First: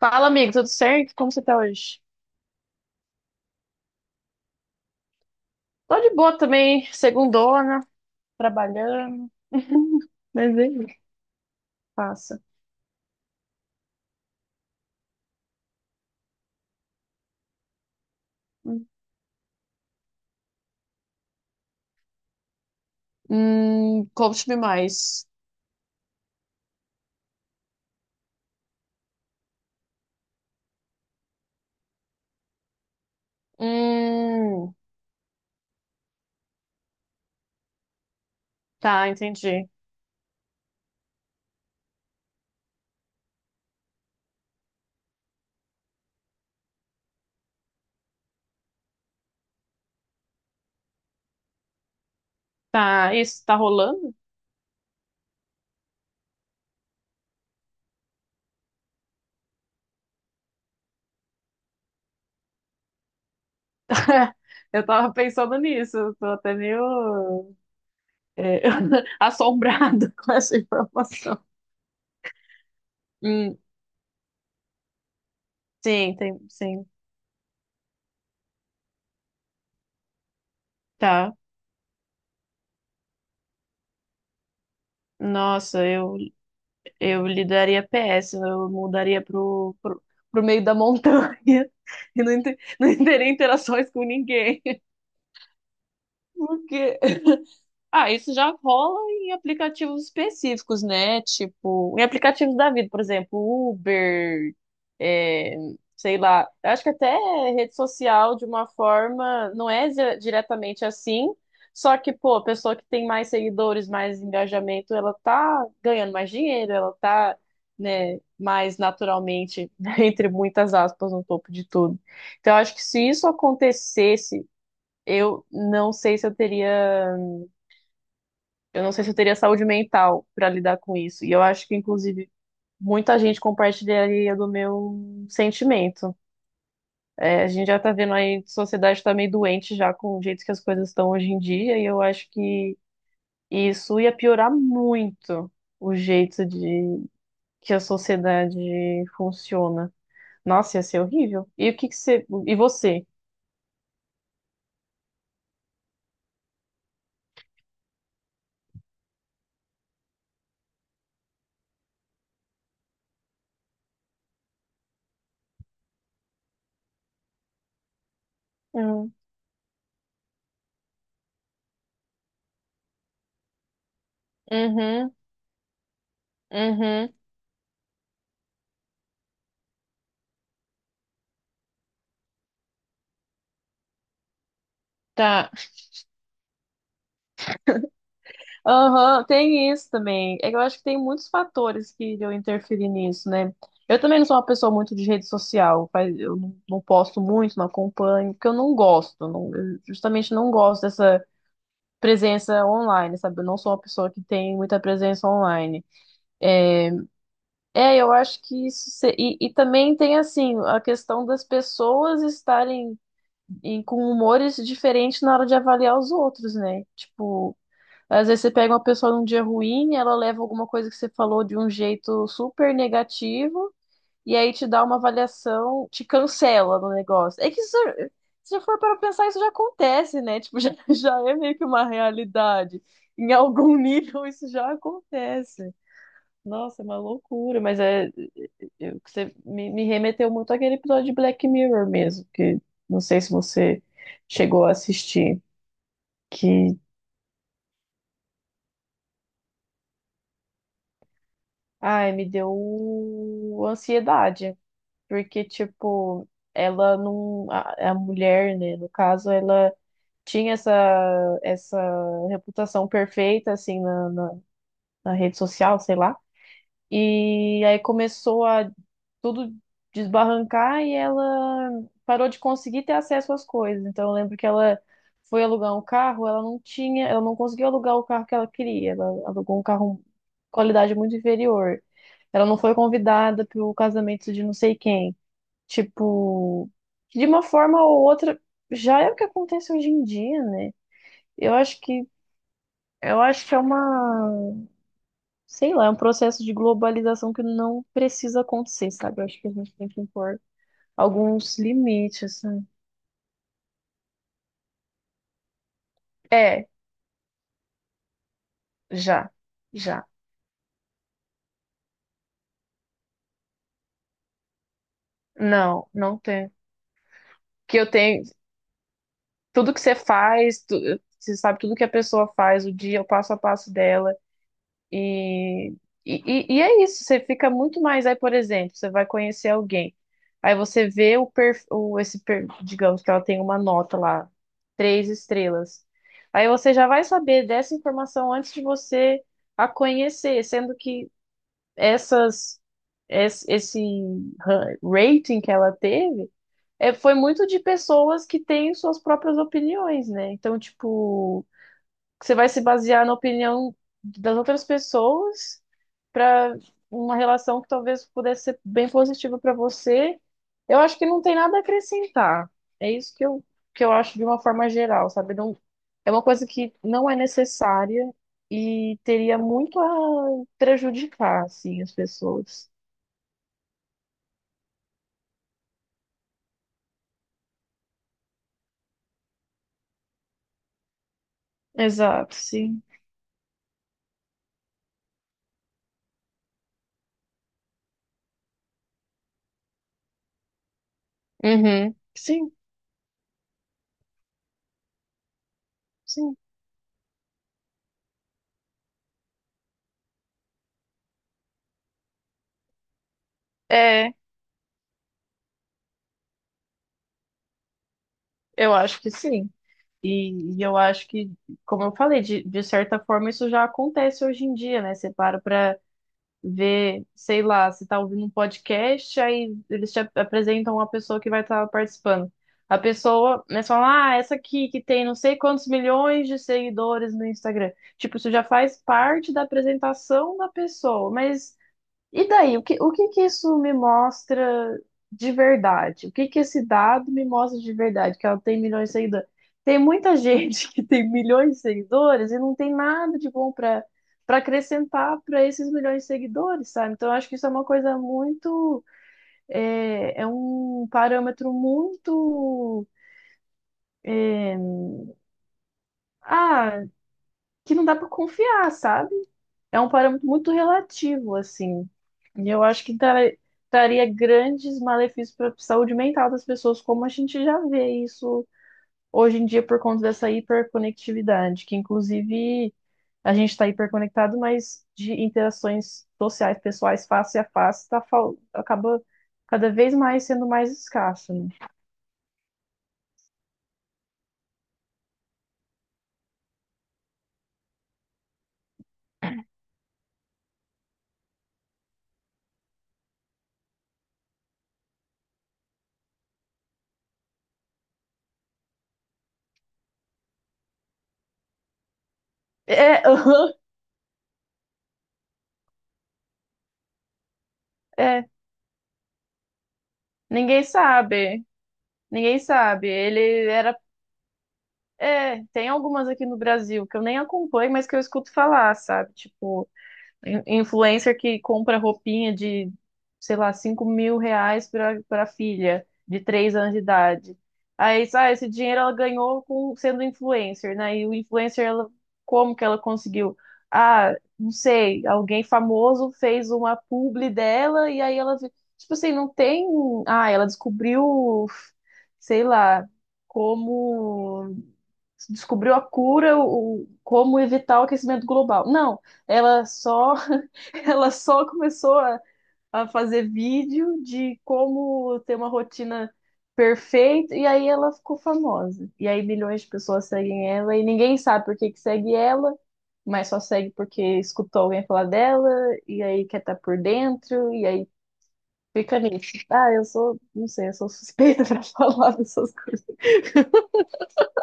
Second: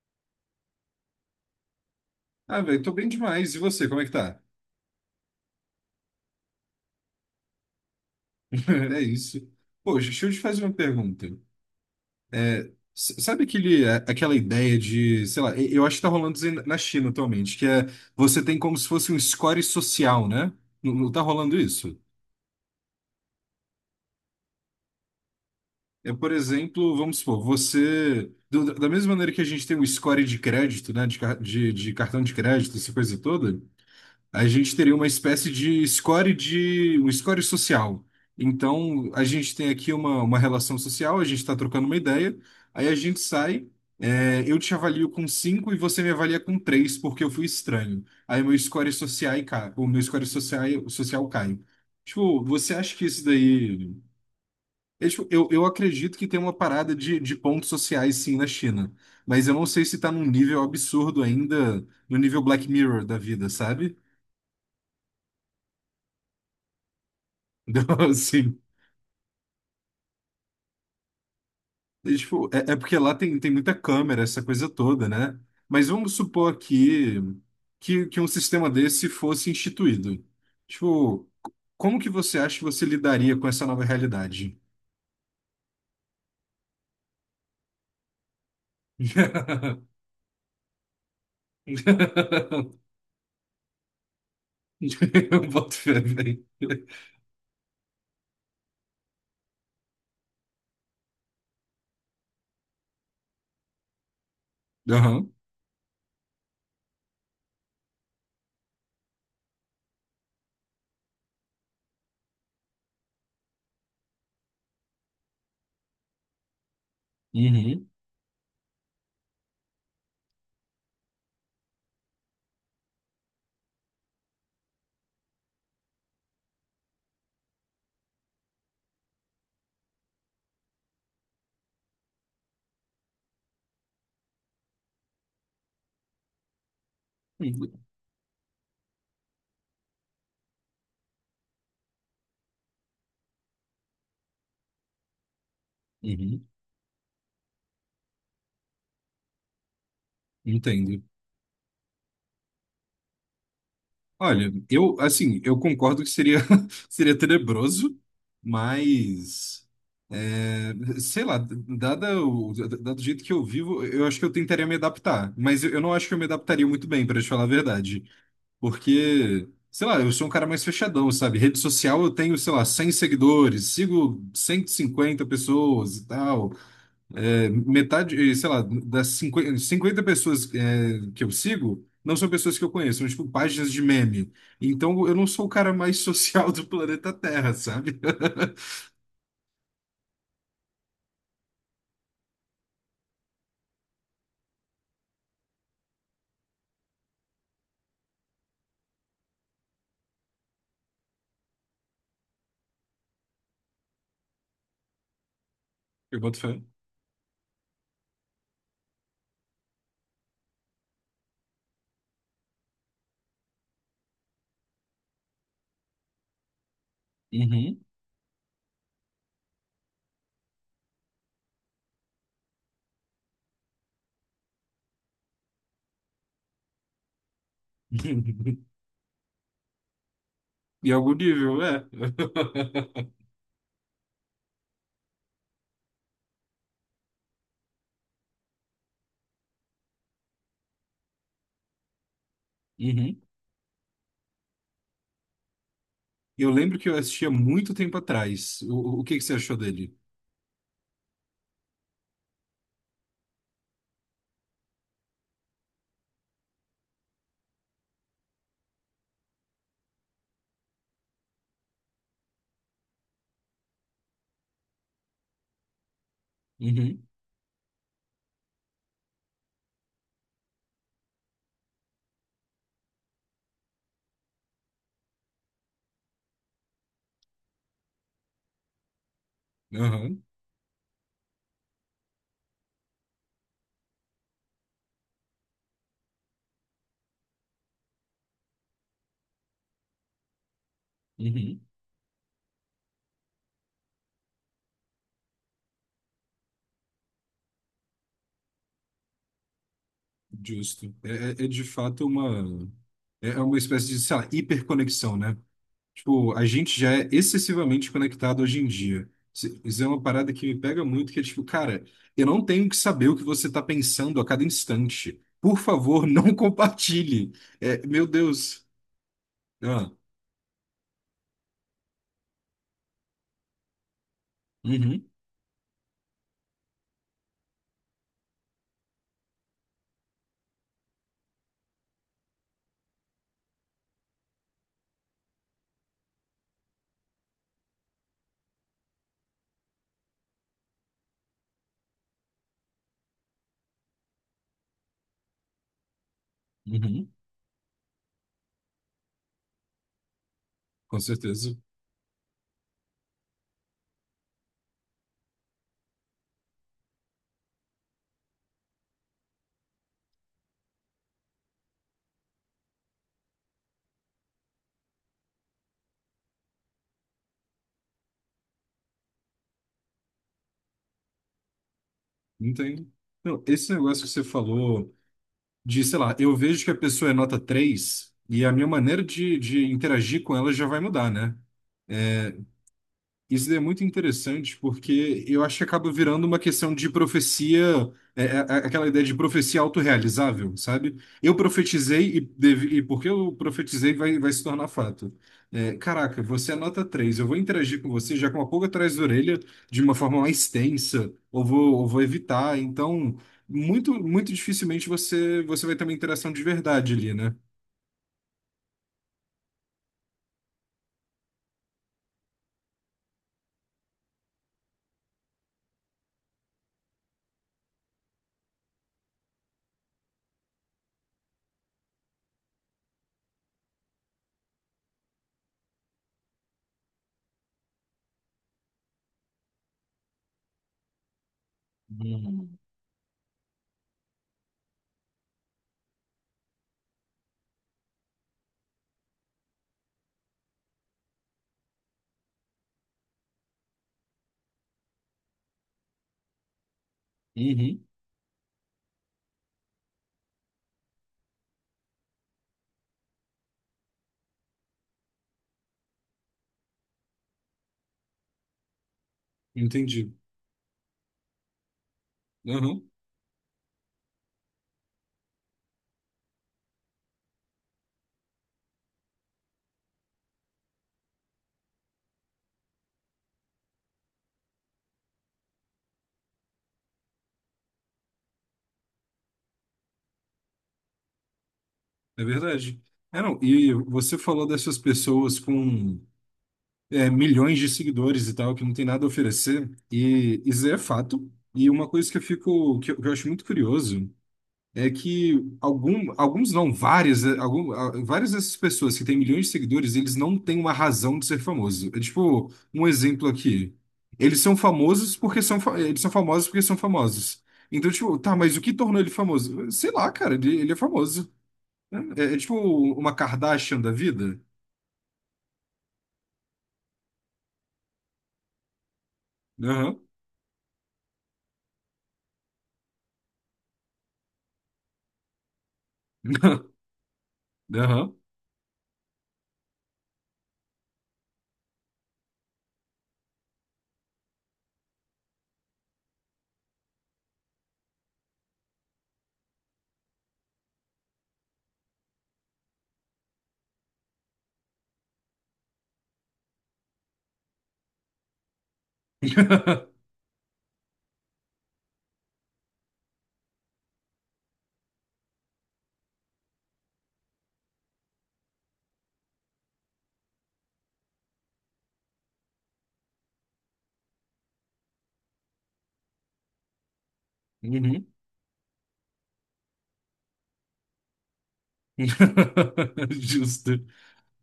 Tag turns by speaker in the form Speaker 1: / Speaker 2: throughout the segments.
Speaker 1: Fala, amigo, tudo certo? Como você tá hoje?
Speaker 2: Ah, velho, tô bem demais. E você, como é que tá?
Speaker 1: Tô de boa também, segundona,
Speaker 2: É
Speaker 1: trabalhando.
Speaker 2: isso. Poxa, deixa eu te
Speaker 1: Mas
Speaker 2: fazer
Speaker 1: é,
Speaker 2: uma
Speaker 1: isso,
Speaker 2: pergunta.
Speaker 1: passa.
Speaker 2: É, sabe aquele, aquela ideia de, sei lá, eu acho que tá rolando isso aí na China atualmente, que é você tem como se fosse um score social, né? Não, não tá rolando isso?
Speaker 1: Conte-me mais.
Speaker 2: É, por exemplo, vamos supor, você, da mesma maneira que a gente tem um score de crédito, né? De cartão de crédito, essa coisa toda, a gente
Speaker 1: Hum,
Speaker 2: teria uma espécie de score de um score social.
Speaker 1: tá,
Speaker 2: Então, a gente tem
Speaker 1: entendi.
Speaker 2: aqui uma relação social, a gente está trocando uma ideia, aí a gente sai, eu te avalio com 5 e você me avalia com 3 porque eu fui estranho. Aí meu score social cai, o meu score social cai. Tipo, você acha que
Speaker 1: Tá,
Speaker 2: isso
Speaker 1: isso tá
Speaker 2: daí.
Speaker 1: rolando?
Speaker 2: Tipo, eu acredito que tem uma parada de pontos sociais sim na China. Mas eu não sei se tá num nível absurdo ainda, no nível Black Mirror da vida, sabe?
Speaker 1: Eu tava pensando nisso, eu tô até meio
Speaker 2: Então, assim.
Speaker 1: é, assombrada com essa informação.
Speaker 2: E, tipo, é porque lá tem
Speaker 1: Hum,
Speaker 2: muita câmera, essa coisa toda, né? Mas vamos
Speaker 1: sim, tem,
Speaker 2: supor
Speaker 1: sim,
Speaker 2: aqui que um sistema desse fosse instituído. Tipo,
Speaker 1: tá.
Speaker 2: como que você acha que você lidaria com essa nova realidade?
Speaker 1: Nossa, Eu lidaria PS, eu mudaria pro meio da montanha e não teria interações com ninguém.
Speaker 2: Eu boto fé, velho.
Speaker 1: Por quê? Ah, isso já rola em aplicativos específicos, né? Tipo, em aplicativos da vida, por exemplo, Uber,
Speaker 2: Aham.
Speaker 1: é, sei lá. Acho que até rede social, de uma forma, não é diretamente assim. Só que, pô, a pessoa que tem mais seguidores, mais engajamento, ela tá ganhando mais dinheiro, ela tá,
Speaker 2: Uhum.
Speaker 1: né, mais naturalmente, entre muitas aspas, no topo de tudo. Então, acho que se isso acontecesse, eu não sei se eu teria. Eu não sei se eu teria saúde mental para lidar com isso. E eu acho que, inclusive, muita gente compartilharia do meu sentimento. É, a gente
Speaker 2: Uhum.
Speaker 1: já tá vendo aí, a sociedade tá meio doente já com o jeito que as coisas estão hoje em dia, e eu acho que isso ia piorar muito o jeito
Speaker 2: Uhum.
Speaker 1: de que a sociedade funciona. Nossa, ia ser
Speaker 2: Entendo.
Speaker 1: horrível. E o que que você. E você?
Speaker 2: Olha, eu, assim, eu concordo que seria, seria tenebroso, mas, é, sei lá, dado o jeito que eu vivo, eu acho que eu tentaria me adaptar. Mas eu não acho que eu me adaptaria muito bem, pra te falar a verdade.
Speaker 1: Uhum,
Speaker 2: Porque, sei lá, eu sou um cara mais fechadão, sabe? Rede social eu tenho, sei lá, 100 seguidores, sigo cento e
Speaker 1: uhum,
Speaker 2: cinquenta pessoas e tal.
Speaker 1: uhum.
Speaker 2: É, metade, sei lá, das 50 50 pessoas, que eu sigo, não são pessoas que eu conheço, são tipo páginas de meme. Então eu não sou o
Speaker 1: Tá.
Speaker 2: cara mais social do planeta Terra, sabe?
Speaker 1: Aham, tem isso também. É que eu acho que tem muitos fatores que eu interferir nisso, né? Eu também não sou uma pessoa muito de rede social, eu não posto muito, não acompanho, porque eu não gosto, eu justamente não gosto dessa presença online, sabe? Eu não sou uma pessoa que tem muita presença online.
Speaker 2: Eu boto fé.
Speaker 1: É, eu acho que e também tem assim a questão das pessoas estarem com humores diferentes na hora de avaliar os outros, né? Tipo
Speaker 2: Uhum.
Speaker 1: às vezes você pega uma pessoa num dia ruim, ela leva alguma coisa que você falou de um jeito super negativo, e aí te dá uma avaliação, te cancela no negócio. É que isso, se for para pensar, isso já acontece, né? Tipo, já,
Speaker 2: Em algum
Speaker 1: já é meio
Speaker 2: nível,
Speaker 1: que uma
Speaker 2: é.
Speaker 1: realidade. Em algum nível isso já acontece. Nossa, é uma loucura, mas é, você me remeteu muito àquele episódio de Black Mirror mesmo, que não
Speaker 2: Uhum.
Speaker 1: sei se você chegou a assistir,
Speaker 2: Eu
Speaker 1: que,
Speaker 2: lembro que eu assistia muito tempo atrás. O que que você achou dele?
Speaker 1: ai, me deu ansiedade. Porque, tipo, ela não. A mulher, né, no caso, ela tinha essa reputação perfeita, assim, na rede social, sei lá.
Speaker 2: Uhum.
Speaker 1: E aí começou a tudo desbarrancar e ela parou de conseguir ter acesso às coisas. Então, eu lembro que ela foi alugar um carro, ela não tinha, ela não conseguiu alugar o carro que ela queria. Ela alugou um carro de
Speaker 2: Aham.
Speaker 1: qualidade muito inferior. Ela não foi convidada para o casamento de não sei quem. Tipo, de uma forma ou outra, já é o que acontece hoje em dia, né? Eu
Speaker 2: Uhum.
Speaker 1: acho que eu acho que é uma, sei lá, é um processo de globalização que não precisa acontecer, sabe? Eu acho que a gente tem que impor
Speaker 2: Justo. É
Speaker 1: alguns
Speaker 2: de fato
Speaker 1: limites, assim.
Speaker 2: uma. É uma espécie de, sei lá, hiperconexão, né? Tipo, a
Speaker 1: É,
Speaker 2: gente já é excessivamente conectado hoje em dia.
Speaker 1: já,
Speaker 2: Isso é uma
Speaker 1: já.
Speaker 2: parada que me pega muito, que é tipo, cara, eu não tenho que saber o que você está pensando a cada instante. Por
Speaker 1: Não,
Speaker 2: favor,
Speaker 1: não
Speaker 2: não
Speaker 1: tem.
Speaker 2: compartilhe.
Speaker 1: Que
Speaker 2: É,
Speaker 1: eu
Speaker 2: meu
Speaker 1: tenho
Speaker 2: Deus.
Speaker 1: tudo que
Speaker 2: Ah,
Speaker 1: você faz, você sabe tudo que a pessoa faz, o dia, o passo a passo dela.
Speaker 2: uhum,
Speaker 1: E, e, e é isso, você fica muito mais. Aí, por exemplo, você vai conhecer alguém, aí você vê o, per, o esse per- digamos que ela tem uma nota lá, 3 estrelas. Aí você já vai saber dessa informação antes de você a conhecer, sendo que essas es- esse rating que ela teve
Speaker 2: uhum,
Speaker 1: foi muito de pessoas que têm suas próprias opiniões, né? Então,
Speaker 2: com
Speaker 1: tipo
Speaker 2: certeza.
Speaker 1: você vai se basear na opinião das outras pessoas para uma relação que talvez pudesse ser bem positiva para você. Eu acho que não tem nada a acrescentar. É isso que que eu acho de uma forma geral, sabe? Não, é uma coisa que não é necessária e teria muito a prejudicar, assim, as pessoas.
Speaker 2: Entendo. Não, esse negócio que você falou de, sei lá, eu vejo que a pessoa é nota 3 e a minha maneira de interagir com ela já vai mudar, né?
Speaker 1: Exato, sim.
Speaker 2: Isso é muito interessante porque eu acho que acaba virando uma questão de profecia, é, é, é, aquela ideia de profecia autorrealizável, sabe? Eu
Speaker 1: Uhum.
Speaker 2: profetizei
Speaker 1: Sim,
Speaker 2: e porque eu profetizei vai se tornar fato. É, caraca,
Speaker 1: sim.
Speaker 2: você é nota 3, eu vou interagir com você já com uma pulga atrás da orelha de uma forma mais tensa, ou vou, evitar. Então, muito,
Speaker 1: É,
Speaker 2: muito dificilmente você vai ter uma interação de verdade ali, né?
Speaker 1: eu acho que sim. E eu acho que, como eu falei, de certa forma isso já acontece hoje em dia, né? Você para pra ver, sei lá, você tá ouvindo um podcast, aí eles te apresentam uma pessoa que vai estar participando. A pessoa, né, você fala, ah, essa aqui que tem não sei quantos milhões de seguidores no Instagram. Tipo, isso já faz parte da apresentação da pessoa, mas e
Speaker 2: Uhum.
Speaker 1: daí, o que que isso me mostra de verdade? O que que esse dado me mostra de verdade? Que ela tem milhões de seguidores. Tem muita gente que tem milhões de seguidores e não tem nada de bom para acrescentar para esses milhões de seguidores, sabe? Então, eu acho que isso é uma
Speaker 2: Uhum.
Speaker 1: coisa muito. É, é um parâmetro muito. é, ah, que não dá para confiar, sabe? É um
Speaker 2: Entendi.
Speaker 1: parâmetro muito relativo, assim. E eu acho que traria grandes malefícios para a saúde mental das pessoas, como a gente já vê isso hoje em dia por conta dessa hiperconectividade, que inclusive a gente está hiperconectado, mas de interações sociais, pessoais, face a face, tá, acaba cada vez mais sendo mais escasso, né?
Speaker 2: É verdade. É, não, e você falou dessas pessoas com milhões de seguidores e tal, que não tem nada a oferecer, e isso é fato. E uma coisa que eu fico, que eu acho muito curioso, é que algum, alguns não, várias, algum, várias dessas pessoas que têm milhões de seguidores, eles não têm uma razão de ser famoso. É tipo, um
Speaker 1: É,
Speaker 2: exemplo aqui. Eles são famosos porque eles são famosos porque são famosos. Então, tipo,
Speaker 1: é,
Speaker 2: tá, mas o que tornou ele famoso? Sei lá, cara, ele,
Speaker 1: ninguém
Speaker 2: ele é famoso.
Speaker 1: sabe.
Speaker 2: É
Speaker 1: Ninguém
Speaker 2: tipo
Speaker 1: sabe.
Speaker 2: uma
Speaker 1: Ele era
Speaker 2: Kardashian da vida?
Speaker 1: É, tem algumas aqui no Brasil que eu nem acompanho, mas que eu escuto falar, sabe? Tipo,
Speaker 2: Aham.
Speaker 1: influencer que compra roupinha de, sei lá, R$ 5.000 pra filha de 3 anos de idade. Aí,
Speaker 2: Aham.
Speaker 1: sabe, esse dinheiro ela ganhou com, sendo influencer, né? E o influencer, ela, como que ela conseguiu? Ah, não sei, alguém famoso fez uma publi dela e aí tipo assim, não tem. Ah, ela descobriu, sei lá, como se descobriu a cura, o, como evitar o aquecimento global. Não, ela só, ela só começou a fazer vídeo de como ter uma rotina perfeita, e aí ela ficou famosa. E aí milhões de pessoas seguem ela, e ninguém sabe por que que segue ela, mas só segue porque escutou alguém falar dela, e aí quer estar por dentro, e aí
Speaker 2: Uhum.
Speaker 1: fica nisso. Ah, eu sou, não sei, eu sou suspeita pra falar dessas coisas.
Speaker 2: Justo.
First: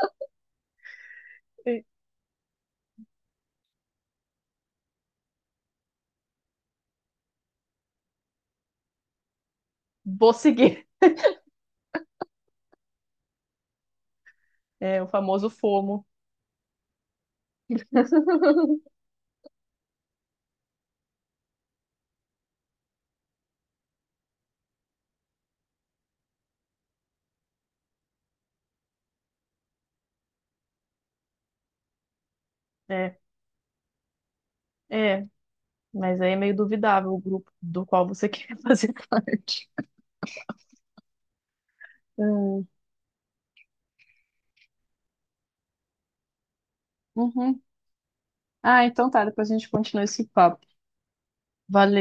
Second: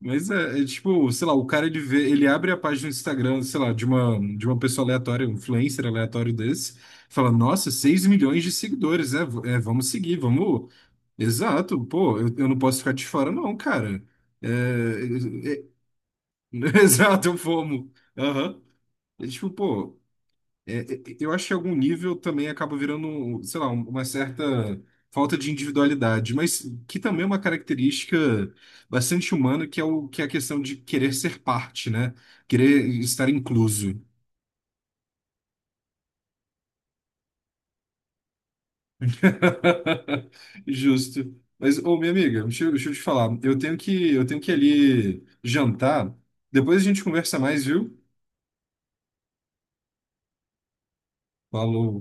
Speaker 2: Mas é tipo, sei lá, o cara ele vê, ele abre a página do Instagram, sei lá, de uma pessoa aleatória, um influencer aleatório desse, fala, nossa, 6 milhões de seguidores, né? Vamos seguir,
Speaker 1: Vou
Speaker 2: vamos.
Speaker 1: seguir.
Speaker 2: Exato, pô, eu não posso ficar de fora, não, cara. É,
Speaker 1: É o famoso
Speaker 2: é- é-
Speaker 1: FOMO.
Speaker 2: Exato, eu fomo. Aham. É tipo, pô. Eu acho que em algum nível também acaba virando, sei lá, uma certa falta de individualidade, mas que também é uma característica bastante humana, que é o que é a questão de querer ser parte, né? Querer
Speaker 1: É,
Speaker 2: estar incluso.
Speaker 1: É, mas aí é meio duvidável o grupo do qual você quer fazer parte.
Speaker 2: Justo. Mas, ô, minha amiga,
Speaker 1: É.
Speaker 2: eu deixa eu te falar, eu tenho que ir ali jantar. Depois a gente conversa
Speaker 1: Uhum.
Speaker 2: mais, viu?
Speaker 1: Ah, então tá, depois a gente continua esse papo.
Speaker 2: Falou.
Speaker 1: Valeu.